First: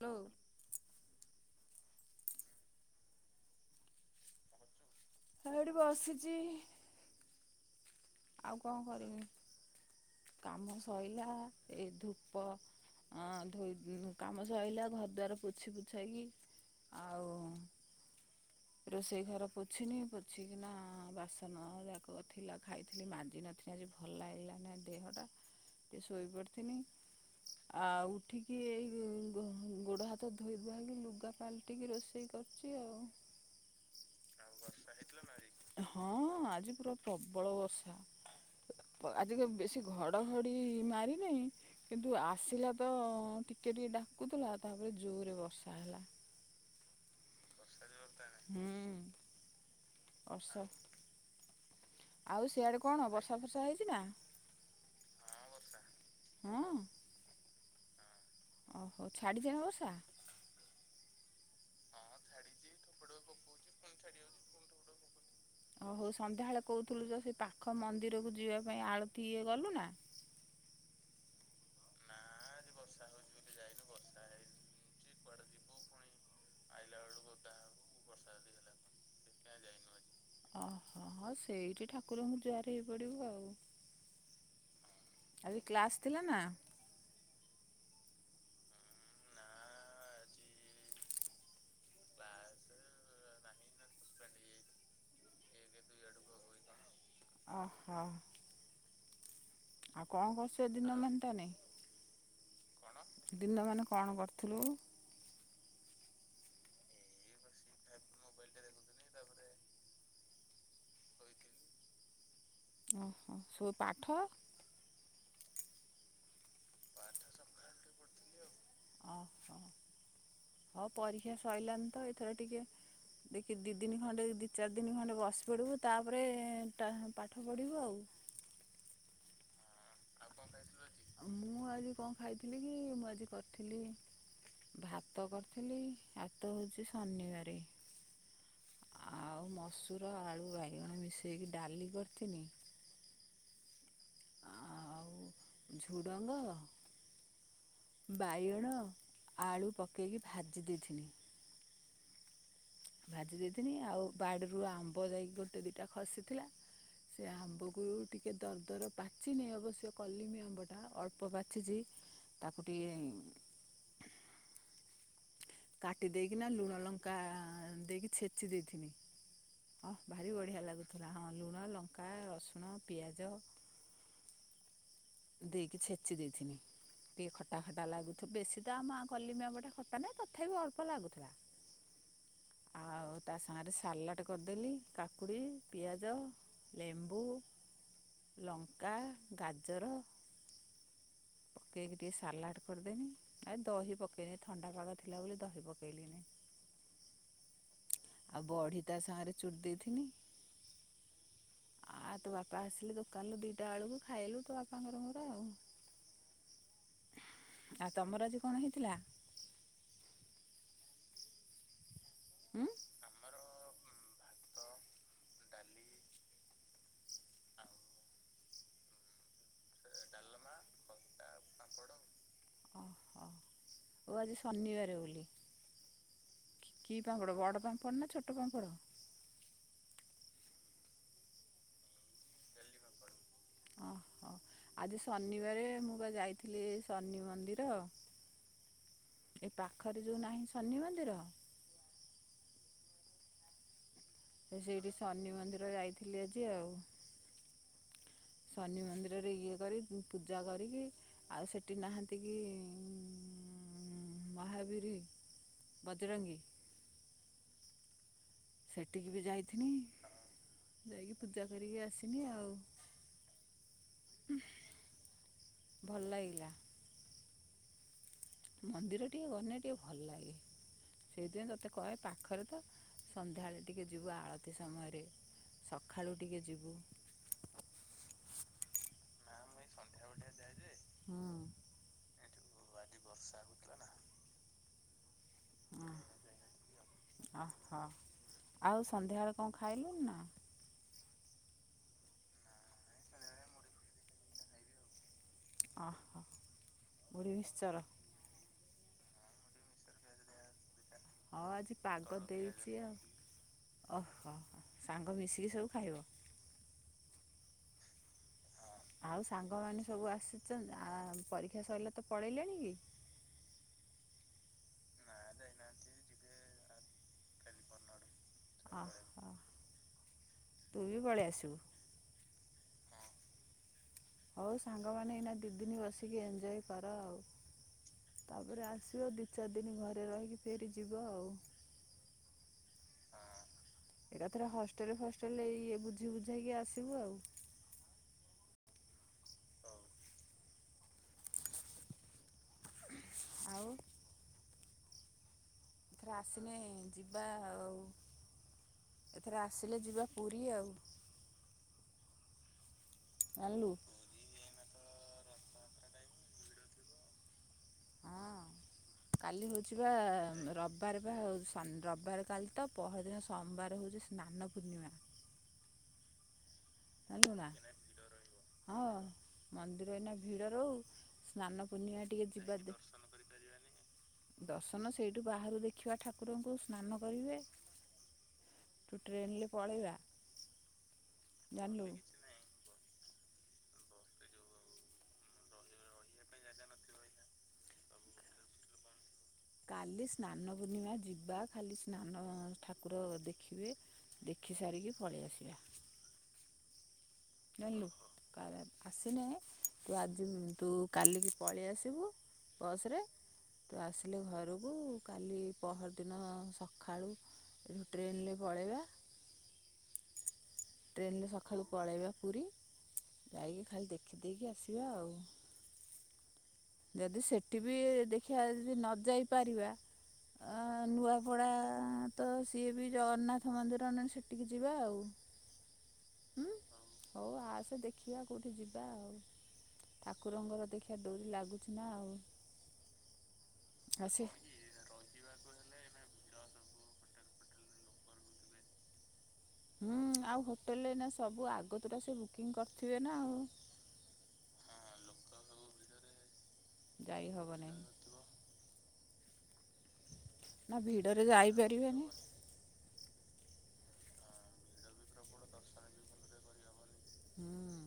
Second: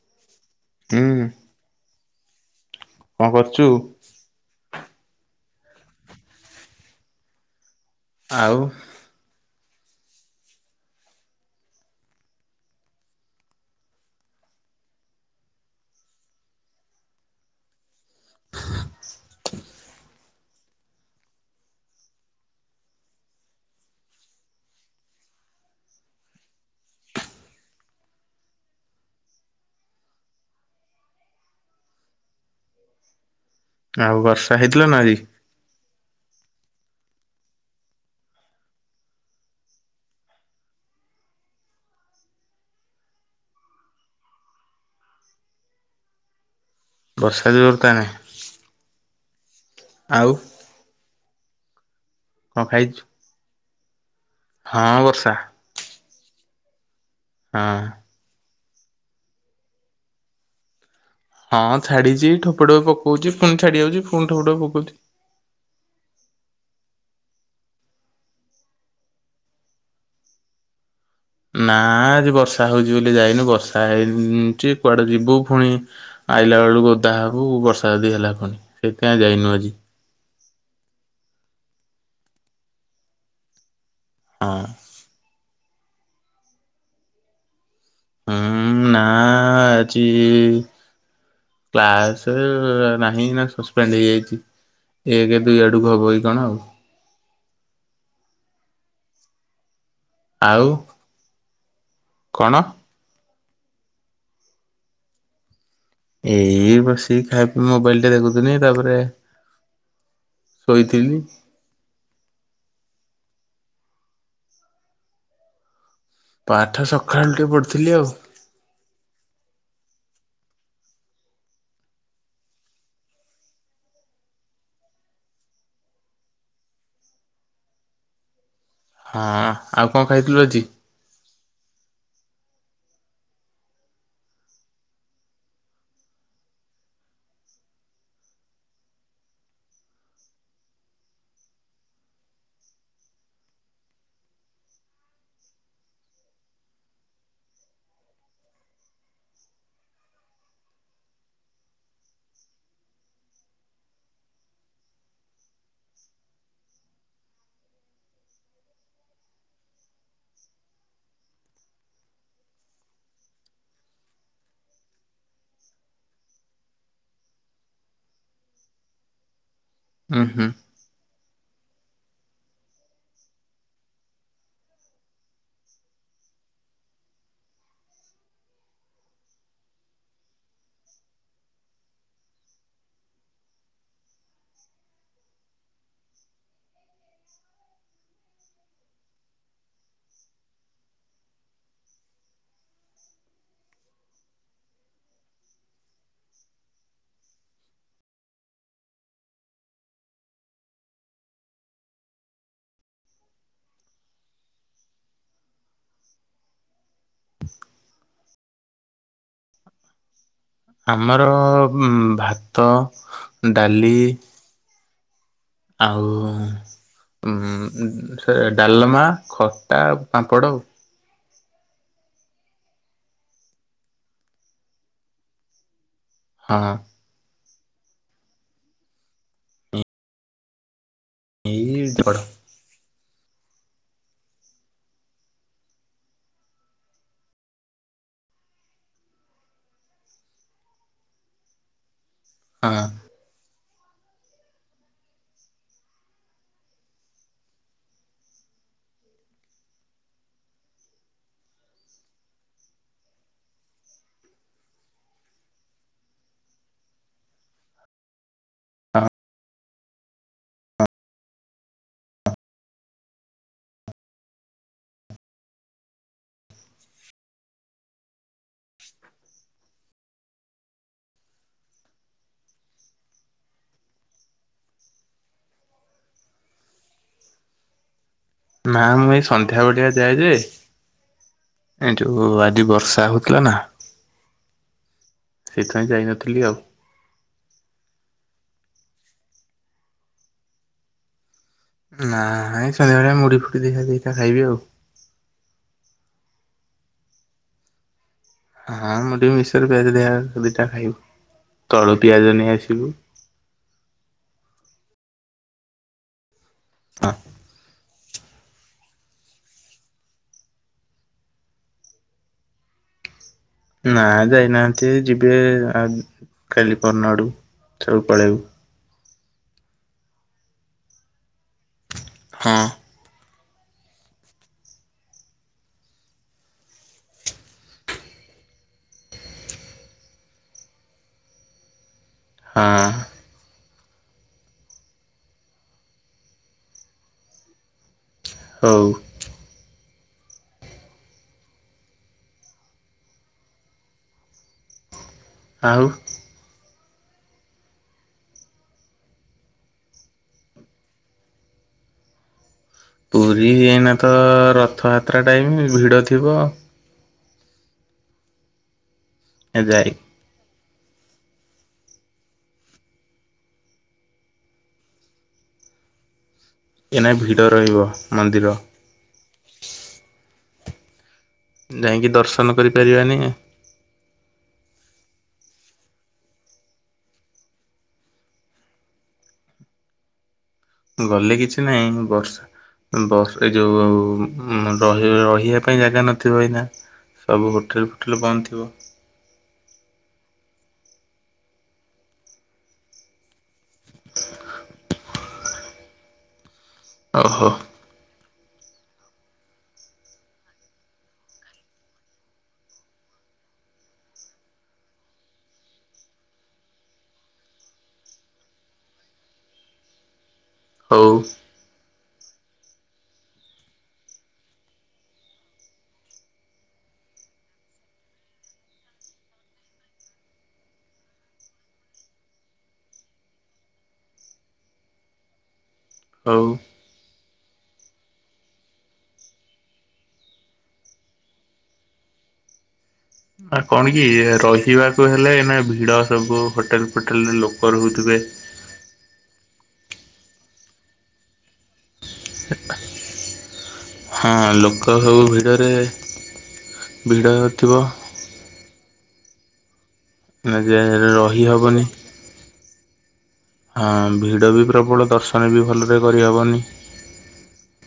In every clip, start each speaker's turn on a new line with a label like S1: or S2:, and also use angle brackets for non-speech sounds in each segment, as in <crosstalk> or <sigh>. S1: Hello.
S2: ହୁଁ। କଣ କରୁଛୁ?
S1: ଆଉ ଏଇଠି ବସିଛି। ଆଉ କଣ କରିବି କାମ ସଇଲା ଏ ଧୂପ ଅ ଧୋଇ କାମ ସଇଲା ଘର ଦ୍ୱାର ପୋଛି ପୋଛାଇକି ଆଉ ରୋଷେଇ ଘର ପୋଛିନି ପୋଛି କିିନା ବାସନ ଯାକ ଥିଲା ଖାଇଥିଲି ମାଜି ନଥିଲି ଆଜି। ଭଲ ଲାଗିଲାନ ଦେହଟା ଟିକେ ଶୋଇ ପଡିଥିନି। ଆଉ ଉଠିକି ଏଇ ଗୋଡ ହାତ ଧୋଇ ଧୋଇଆକି ଲୁଗା ପାଲଟିକି ରୋଷେଇ କରି କରୁଚି ଆଉ
S2: ଆଉ ବର୍ଷା ହେଇଥିଲା ନା ଆଜି?
S1: ହଁ ଆଜି ପୁରା ପ୍ରବଳ ବର୍ଷା। ଆଜି କାଇଁ ବେଶୀ ଘଡଘଡି ମାରିନାହିଁ। କିନ୍ତୁ ଆସିଲା ତ ଟିକେ ଟିକେ ଡାକୁଥିଲା ତାପରେ ଜୋରରେ ବର୍ଷା ହେଲା।
S2: ବର୍ଷା ଦିବର ତାହେଲେ।
S1: ହୁଁ
S2: ଆଉ
S1: ବର୍ଷ ଆଉ ସେଆଡେ ଆଉ କଣ ବ ଫସା ଫର୍ଷା ହେଇଛି ନା?
S2: ହଁ ବର୍ଷା।
S1: ହଁ।
S2: ହଁ।
S1: ଓହୋ ଛାଡ଼ିଦା ହେବ ଓଷା।
S2: ହଁ ଛାଡ଼ିଛି ଠୋପ ଠୋପ ପଉଛି ପୁଣି ଛାଡ଼ିଯାଉଛି ପୁଣି ଠୋ ଠୋ ପକଉଛି।
S1: ଓ ହଉ ସନ୍ଧ୍ୟାବେଳେ କହୁଥିଲୁ ଯେ ସେ ପାଖ ମନ୍ଦିରକୁ ଯିବା ପାଇଁ ଆଳତି ଇଏ ଗଲୁ ନା?
S2: ନା ଆଜି ବର୍ଷା ହଉଛି ବୋଲି ଯାଇନୁ ବର୍ଷା ହେଇଛି କୁଆଡେ ଯିବୁ ପୁଣି? ଆଇଲା ବେଳକୁ ଓଦା ହେବକୁ ବର୍ଷା ଯଦି ହେଲା ପୁଣି ସେଇଥିପାଇଁ ଯାଇନୁ ଆଜି।
S1: ଓହୋ ସେଇଠି ଠାକୁରଙ୍କୁ ଜୁଆର ହେଇ ପଡିବୁ ଆଉ
S2: ହଁ।
S1: ଆଜି କ୍ଲାସ ଥିଲା ନା?
S2: ହୁଁ ନା ଆଜି କ୍ଲାସ୍ ନାହିଁ ନା ସସ୍ପେଣ୍ଡ ହେଇଯାଇଛି ଏକ ଦୁଇ ଆଡ଼କୁ ହେବ ଏଇ କଣ ଆଉ?
S1: ଆହା। କଣ କରୁଛ ସେ
S2: ଆଉ
S1: ଦିନ ମତେ ତାନେ
S2: କଣ?
S1: <inaudible> ଦିନ ମାନେ କଣ କରୁଥୁଲୁ।
S2: ଏଇ ବସି ଖାଇପି ମୋବାଇଲ ଟେ ଦେଖୁଥୁନି ତାପରେ। ଶୋଇଥିଲି।
S1: ଓହୋ ସୋ ପାଠ।
S2: ପାଠ ସଖାଳୁ ଟିକେ ପଢଥିଲି ଆଉ।
S1: ଅ ହଁ ହଉ ପରୀକ୍ଷା ସଇଲାଣି ତ ଏଥର ଟିକେ। ଦେଖି ଦି ଦିନି ଖଣ୍ଡେ ଦି ଚାରି ଦିନି ଖଣ୍ଡେ ବସି ପଡ଼ିବୁ ତାପରେ ଏଟା ପାଠ ପଢ଼ିବୁ ଆଉ।
S2: ହଁ ଆଉ କଣ ଖାଇଥୁଲୁ ଆଜି?
S1: ମୁଁ ଆଜି କଣ ଖାଇଥିଲି କି ମୁଁ ଆଜି କରିଥିଲି। ଭାତ କରିଥିଲି ଆତ ହଉଛି ଶନିବାରେ। ଆଉ ମସୁର ଆଳୁ ବାଇଗଣ ମିଶେଇକି ଡାଲି କରିଥିନି। ଆଉ ଝୁଡ଼ଙ୍ଗ। ବାଇଗଣ ଆଳୁ ପକେଇକି ଭାଜି ଦେଇଥିନି। ଭାଜି ଦେଇଥିନି ଆଉ ବାଡ଼ିରୁ ଆମ୍ବ ଯାଇ ଗୋଟେ ଦିଟା ଖସିଥିଲା। ସେ ଆମ୍ବକୁ ଟିକେ ଦରଦର ପାଚିନି ଅବଶ୍ୟ କଲିମି ଆମ୍ବଟା ଅଳ୍ପ ପାଚଚି। ତାକୁ ଟିଏ। କାଟି ଦେଇକିନା ଲୁଣ ଲଙ୍କା ଦେଇକି ଛେଚି ଦେଇଥିନି। ହଁ
S2: ଉଁ
S1: ଭାରି
S2: ହୁଁ
S1: ବଢ଼ିଆ ଲାଗୁଥିଲା ହଁ ଲୁଣ ଲଙ୍କା ରସୁଣ ପିଆଜ। ଦେଇକି ଛେଚି ଦେଇଥିନି। ଟି ଖଟା ଖଟା ଲାଗୁଥୁ ବେଶୀ ତ ଆମ କଲିମି ଆମ୍ବଟା ଖଟା ନାହିଁ ତଥାପି ଅଳ୍ପ ଲାଗୁଥୁଲା।
S2: ହ
S1: ଆଉ ତା ସାଗରେ ସାଲାଟ କରିଦେଲି କାକୁଡ଼ି ପିଆଜ। ଲେମ୍ବୁ ଲଙ୍କା ଗାଜର ପକେଇକି ଟିକେ ସାଲାଟ କରିଦେନି। ଆ ଦହି ପକେଇ ଥଣ୍ଡା ପାଗ ଥିଲା ବୋଲି ଦହି ପକେଇଲିନି। ଆଉ ବଢି ତା ସାଙ୍ଗରେ ଚୁରି ଦେଇଥିନି। ଆଉ ତୋ ବାପା ଆସିଲେ ଦୋକାନରୁ ଦିଟା ବଳକୁ ଖାଇଲୁ ତୋ ବା <unintelligible> ଆଉ ଆଉ ତମର ଆଜି କଣ ହେଇଥିଲା।
S2: ଆମର ଉଁ ଭାତ ଡାଲି।
S1: ତ ଟାଲ।
S2: ଆଉ ଉଁ ସେ ଡାଲମା ଖଟା ପାମ୍ପଡ଼ ଉ।
S1: ଆ ପାମ୍ପଡ ଅ ଅ ଓ ଆଜି ଶନିବାର ବୋଲି।
S2: ହଁଁ।
S1: କି ପାମ୍ପଡ଼ ବଡ଼ ପାମ୍ପଡ଼ ନା ଛୋଟ ପାମ୍ପଡ଼।
S2: ଏଇ <unintelligible>
S1: ଓହୋ ଆଜି ଶନିବାରେ ମୁଁ ବା ଯାଇଥିଲି ଶନି ମନ୍ଦିର। ଏ ପାଖରେ ଯେଉ ନାହିଁ ଶନି ମନ୍ଦିର।
S2: ହଁ।
S1: ସେ ସେଇଠି ଶନି ମନ୍ଦିର ଯାଇଥିଲି ଆଜି ଆଉ। ଶନି ମନ୍ଦିରରେ ଇଏ କରି ପୁ ପୂଜା କରିକି। ଆଉ ସେଠି ନାହାନ୍ତି କି ଉଁ ମହାବୀରି। ବଜରଙ୍ଗୀ। ସେଠିକି ବି ଯାଇଥିନି ଯାଇକି ପୂଜା କରିକି ଆସିନି ଆଉ। ଭଲ ଲାଗିଲା। ମନ୍ଦିର ଟିକେ ଗନେ ଟିକେ ଭଲ ଲାଗେ। ସେଇଥିପାଇଁ ତୋତେ କହେ ପାଖରେ ତ ସନ୍ଧ୍ୟାବେଳେ ଟିକେ ଯିବୁ ଆଳତୀ ସମୟରେ ସକାଳୁ ଟିକେ ଯିବୁ।
S2: ନା ମୁଁ ଏଇ ସ ଏଠା ବଢଆ ଯାଏ ଯେ
S1: ହୁଁ
S2: ଏ ଯୋ ଆଜି ବର୍ଷା ହଉଥିଲା ନା ସେଇଥିପାଇଁ ଯାଇନଥିଲି ଆଉ।
S1: ଓହୋ ଆଉ ସନ୍ଧ୍ୟାବେଳେ କଣ ଖାଇଲୁଣି ନା?
S2: ନାଁ ଏ ସନ୍ଧ୍ୟାବେଳେ ମୁଢ଼ି ଫୁଡ଼ି <unintelligible> ଦିଟା ଖାଇବି ଆଉ।
S1: ଓ ହୋ ମୁଢ଼ି ମିକ୍ସଚର
S2: ହଁ ମୁଁ ଟିକି ବିଶରେ ପିଆଜ ଦିଆ ଦିଟା ଖାଇବୁ।
S1: ହଁ ଆଜି
S2: ତଳୁ
S1: ପାଗ
S2: ପିଆଜ ନେଇ
S1: ଦେଇଛି
S2: ଆସିବୁ।
S1: ଆଉ ଓହ ସାଙ୍ଗ ମିଶିକି ସବୁ ଖାଇବ।
S2: ହ
S1: ଆଉ ସାଙ୍ଗମାନେ ସବୁ ଆସୁଚ ଆ ପରୀକ୍ଷା ସଇଲେ ତ ପଳେଇଲେଣି କି।
S2: ନା ଯାଇନାହାନ୍ତି ଯିବେ ଆ କାଲି ପହର୍ଦିନ ଆଡ଼କୁ ସବୁ ପଳେଇବେ।
S1: ଅ ଅ ତୁ ବି ପଳେଇ ଆସିବୁ।
S2: ହଁ
S1: ହଉ ସାଙ୍ଗମାନେ ଏଇନା ଦି ଦିନ ବସିକି ଏଞ୍ଜୟେ କର ଆଉ। ତାପରେ ଆସିବ ଦି ଚାରି ଦିନ ଘରେ ରହିକି ଫେରି ଯିବ ଆଉ।
S2: ହଁ
S1: ଏଇଟା ଥରେ ହଷ୍ଟେଲ ଫଷ୍ଟେଲଇ ବୁଝି ବୁଝେଇକି ଆସିବୁ ଆଉ।
S2: ହଉ
S1: ଆଉ
S2: ଆଉ
S1: ଆସନେ ଯିବା ଆଉ ଏଥର ଆସିଲେ ଯିବା ପୁରୀ ଆଉ।
S2: ପୁରୀ
S1: ଜାଣିଲୁ
S2: ଏଇନା ତ ରଥଯାତ୍ରା ଟାଇମ୍ ଭିଡ଼ ଥିବ।
S1: ହଁ କାଲି ହଉଛି ବା
S2: ଯାଇ
S1: ର ରବିବାର ବା ଆଉ ରବିବାର କାଲି ତ ପହର ଦିନ ସୋମବାର ହେଉଛି ସ୍ନାନ ପୂର୍ଣ୍ଣିମା।
S2: ଏଇନା
S1: ଚାଲିବୁ
S2: ଭିଡ଼
S1: ନା
S2: ରହିବ ମନ୍ଦିର।
S1: ହଁ ମନ୍ଦିର ଏଇନା ଭିଡ ରହୁ ସ୍ନାନ ପୂର୍ଣ୍ଣିମା
S2: ଯାଇକି
S1: ଟିକେ
S2: ଦର୍ଶନ
S1: ଯିବା ଦେ
S2: କରିପାରିବାନି
S1: ଦର୍ଶନ ସେଇଠୁ ବାହାରୁ ଦେଖିବା ଠାକୁରଙ୍କୁ ସ୍ନାନ କରିବେ। ଟ୍ରେନରେ ପଳେଇବା।
S2: ତୁ ଗଲେ କିଛି
S1: ଜାଣିଲୁ
S2: ନାହିଁ ବର୍ଷା ବସ୍ ଏ ଯୋଉ ର ରହିବା ପାଇଁ ଜାଗା ନଥିବ ଏଇନା ସବୁ ହୋଟେଲ ଫୋଟେଲ୍ ବନ୍ଦ ଥିବ।
S1: କାଲି ସ୍ନାନ ପୂର୍ଣ୍ଣିମା ଯିବା ଖାଲି ସ୍ନାନ ଠାକୁର ଦେଖିବେ ଦେଖି ସାରିକି ପଳେଇ ଆସିବା।
S2: ଓହୋ।
S1: ଜାଣିଲୁ କା ଆସିନେ ତୁ ଆଜି ତୁ କାଲିକି ପଳେଇ ଆସିବୁ। ବସ୍ ରେ ତୁ ଆସିଲେ ଘରକୁ କାଲି ପହରଦିନ ସକାଳୁ ଟ୍ରେନରେ ପଳେଇବା।
S2: <inaudible>
S1: ଟ୍ରେନରେ ସଖାଳୁ ପଳେଇବା ପୁରୀ ଯାଇକି ଖାଲି ଦେଖିଦେଇକି ଆସିବା ଆଉ। ଯଦି ସେଠି ବି ଦେଖିବା ଯଦି ନ ଯାଇପାରିବା। ଆ ନୂଆପଡ଼ା ତ ସିଏ ବି ଜଗନ୍ନାଥ ମନ୍ଦିର ନହେନେ ସେଠିକି ଯିବା ଆଉ।
S2: ହଉ।
S1: ହଉ ଆସେ ଦେଖିବା କୋଉଠି ଯିବା ଆଉ। ଠାକୁରଙ୍କର ଦେଖିବା ଡୋରି ଲାଗୁଚି ନା ଆଉ।
S2: ଆ କଣ କି
S1: ଆଉ ସେ
S2: ରହି ହିବାକୁ ହେଲେ ଏଇନା ଭିଡ଼ ସବୁ ହୋଟେଲ୍ ଫୋଟେଲ୍ରେ ଲୋକ ରହୁଥିବେ।
S1: ହୁଁ ଆଉ ହୋଟେଲରେ ଏଇନା ସବୁ ଆଗତୁରା ସେ ବୁକିଂ କରିଥିବେ ନା ଆଉ।
S2: ହଁ ଲୋକ ସବୁ ଭିଡ଼ରେ।
S1: ଯାଇ
S2: ଭିଡ଼ ଥିବ
S1: ହବନାଇଁ। ନା
S2: ଯେ
S1: ଭିଡ଼ରେ
S2: ରହିହବନି।
S1: ଯାଇପାରିବେନି
S2: ହଁ ଭିଡ଼ ବି ପ୍ରବଳ ଦର୍ଶନ ବି ଭଲରେ କରିହେବନି।
S1: ହୁଁ।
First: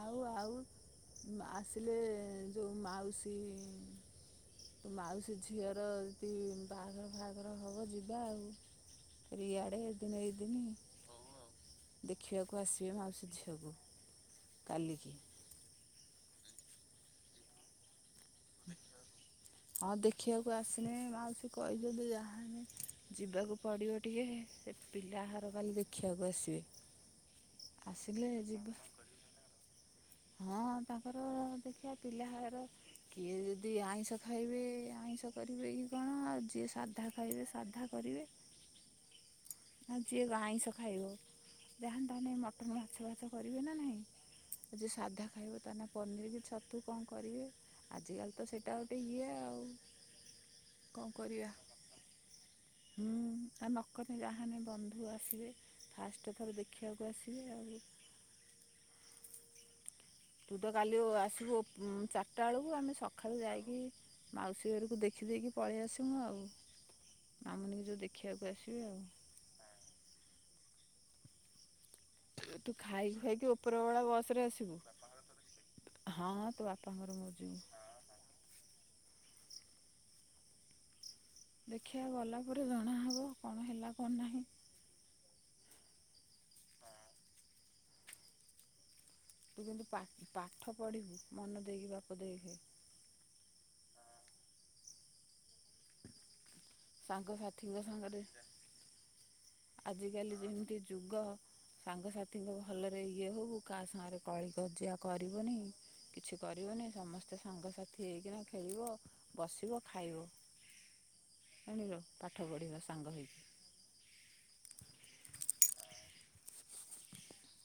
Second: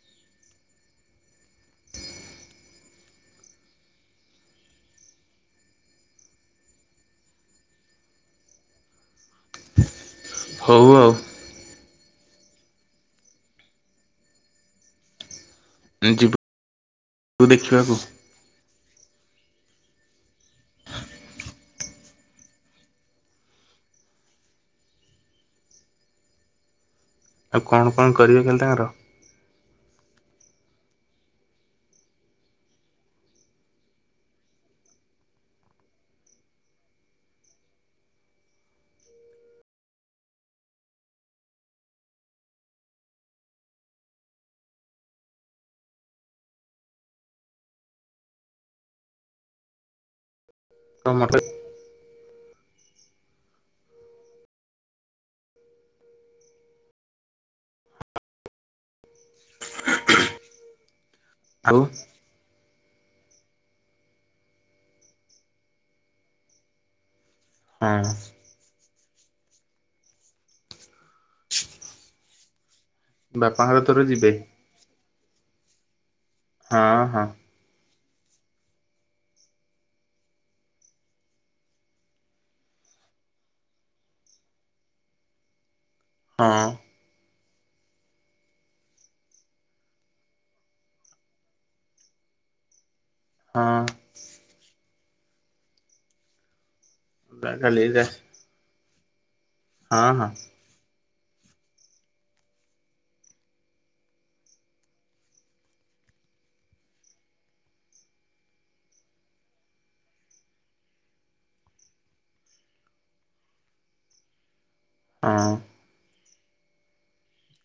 S1: ଆଉ ଆଉ ଆସିଲେ ଯେଉଁ ମାଉସୀ। ତୋ ମାଉସୀ ଝିଅର ଯଦି ବାହାଘର ଫାହାଘର ହବ ଯିବା ଆଉ। ରିଆଡେ ଏଇ ଦିନ ଏଇ ଦିନ
S2: ହଉ ଆଉ
S1: ଦେଖିବାକୁ ଆସିବେ ମାଉସୀ ଝିଅକୁ। କାଲି କି।
S2: ଏ ଯିବୁୁ ତୁ ଦେଖିବାକୁ।
S1: ଦେଖିବାକୁ। ହଁ ଦେଖିବାକୁ ଆସିନେ ମାଉସୀ କହେ ଯଦି ଯାହାହେଲେ ଯିବାକୁ ପଡ଼ିବ ଟିକେ। ପିଲା ଘର କାଲି ଦେଖିବାକୁ ଆସିବେ।
S2: ଆଉ କଣ କଣ କରିବେ
S1: ଆସିଲେ
S2: କରିବେ କାଲି
S1: ଯିବା
S2: ତାଙ୍କର?
S1: ହଁ ତାଙ୍କର ଦେଖିଆ ପିଲା ହାର କିଏ ଯଦି ଆଇଁଷ ଖାଇବେ ଆଇଁଷ କରିବେ କି କଣ ଆଉ ଯିଏ ସାଧା ଖାଇବେ ସାଧା। କରିବେ।
S2: <inaudible>
S1: ଆଉ ଯିଏ ଆଇଁଷ ଖାଇବ ଯାହେଲେ ତାନାଇଁ‌ ମଟନ୍ ମାଛବାଛ କରିବେ ନା ନାହିଁ। ଆଉ ଯିଏ ସାଧା ଖାଇବ ତା ନାଗି ପନିର, ଛତୁ କଁ କରିବେ। ଆଜିକାଲି ତ ସେଟା ଗୋଟେ ଇଏ ଆଉ।
S2: <inaudible>
S1: କଁ କରିବା ହୁଁ ଆ ନକଲେ ରାହା ନାହିଁ ବନ୍ଧୁ ଆସିବେ। ଫାଷ୍ଟ ଥର ଦେଖିବାକୁ ଆସିବେ ଆଉ ତୁ ତ କାଲି ଆସିବୁ ଉଁ
S2: ଆଉ
S1: ଚାରିଟା ବେଳକୁ ଆମେ ସଖାଳୁ‌ ଯାଇକି ମାଉସୀ ଘରକୁ ଦେଖିଦେଇକି ପଳେଇ ଆସିମୁ ଆଉ। ମାମୁନିକୁ ଯୋଉ
S2: ହଁ
S1: ଦେଖିବାକୁ ଆସିବେ ଆଉ। ତୁ ଖାଇକି ଖୁଆଇକି
S2: ବାପାଙ୍କର
S1: ଉପର
S2: ତୋର
S1: ବଳା
S2: ଯିବେ
S1: ବସରେ ଆସିବୁ? ହଁ। ତୋ
S2: ହଁ
S1: ବାପାଙ୍କର ମୋର
S2: ହଁ
S1: <unintelligible> ଦେଖିବା ଗଲା ପରେ ଜଣାହେବ କଣ ହେଲା କନ୍ ନାହିଁ।
S2: ହଁ।
S1: ତୁ କିନ୍ତୁ ପା ପାଠ ପଢ଼ିବୁ ମନ ଦେଇକି ବାପ ଦେଖେ।
S2: ହଁ। କାଲି
S1: ସାଙ୍ଗସାଥିଙ୍କ ସାଙ୍ଗରେ
S2: ହଁ ହଁ
S1: ଆଜିକାଲି ଯେମିତି ଯୁଗ ସାଙ୍ଗସାଥିୀଙ୍କ ଭଲରେ ଇଏ ହଉ କାହା ସାଙ୍ଗରେ କଳି କଜିଆ କରିବୁନି କିଛି କରିବନି ସମସ୍ତେ ସାଙ୍ଗସାଥି ହେଇକିନା ଖେଳିବ ବସିବ, ଖାଇବ, ଖେଳିବ ପାଠ ପଢ଼ିବା ସାଙ୍ଗ ହେଇକି।
S2: ହଁ।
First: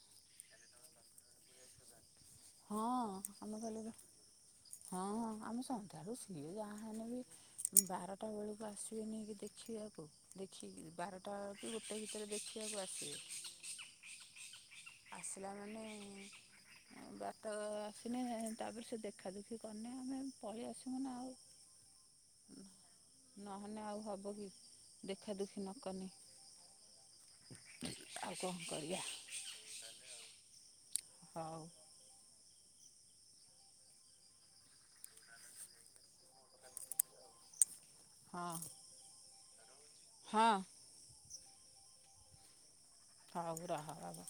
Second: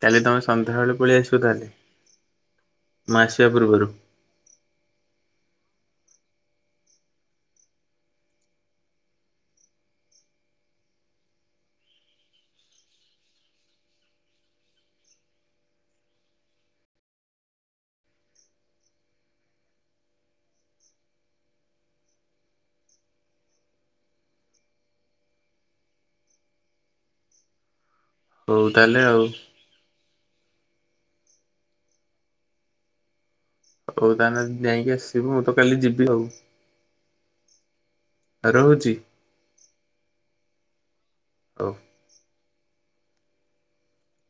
S2: କାଲି ତମେ ସଂଧ୍ୟାବେଳେ ପଳେଇ ଆସିବ ତାହେଲେ?
S1: ହଁ
S2: ମୁଁ ଆସିବା
S1: ଆମେ କାଲି
S2: ପୂର୍ବରୁ
S1: ତ ହଁ ଆମେ ସନ୍ଧ୍ୟାରୁ ସିଏ ଯାହା ହେଲେ ବି ବାରଟା ବେଳକୁ ଆସିବେ ନେ କି ଦେଖିବାକୁ। ଦେଖିକି ବାରଟା କି ଗୋଟେ ଭିତରେ ଦେଖିବାକୁ ଆସିବେ। ଆସିଲା ମାନେ ଆଉ ବାଟ ଆସିନି ତାପରେ ସେ ଦେଖାଦୁଖି କରିନେ ଆମେ ପଳେଇ ଆସିବୁ ନା ଆଉ। ନ ନହେନେ ଆଉ ହବ କି ଦେଖା ଦୁଖି ନକନେ।
S2: ହଉ
S1: କରିବା
S2: ତାହେଲେ ଆଉ।
S1: ହେନାନି ଆଉ। ହଉ।
S2: ହଉ ତାହେଲେ ଯାଇକି ଆସିବୁ ମୁଁ ତ କାଲି ଯିବି ଆଉ।
S1: ହଁ
S2: ରହୁଛି।
S1: ହଁ।
S2: ହଉ।
S1: ହଉ ରହ ରହ।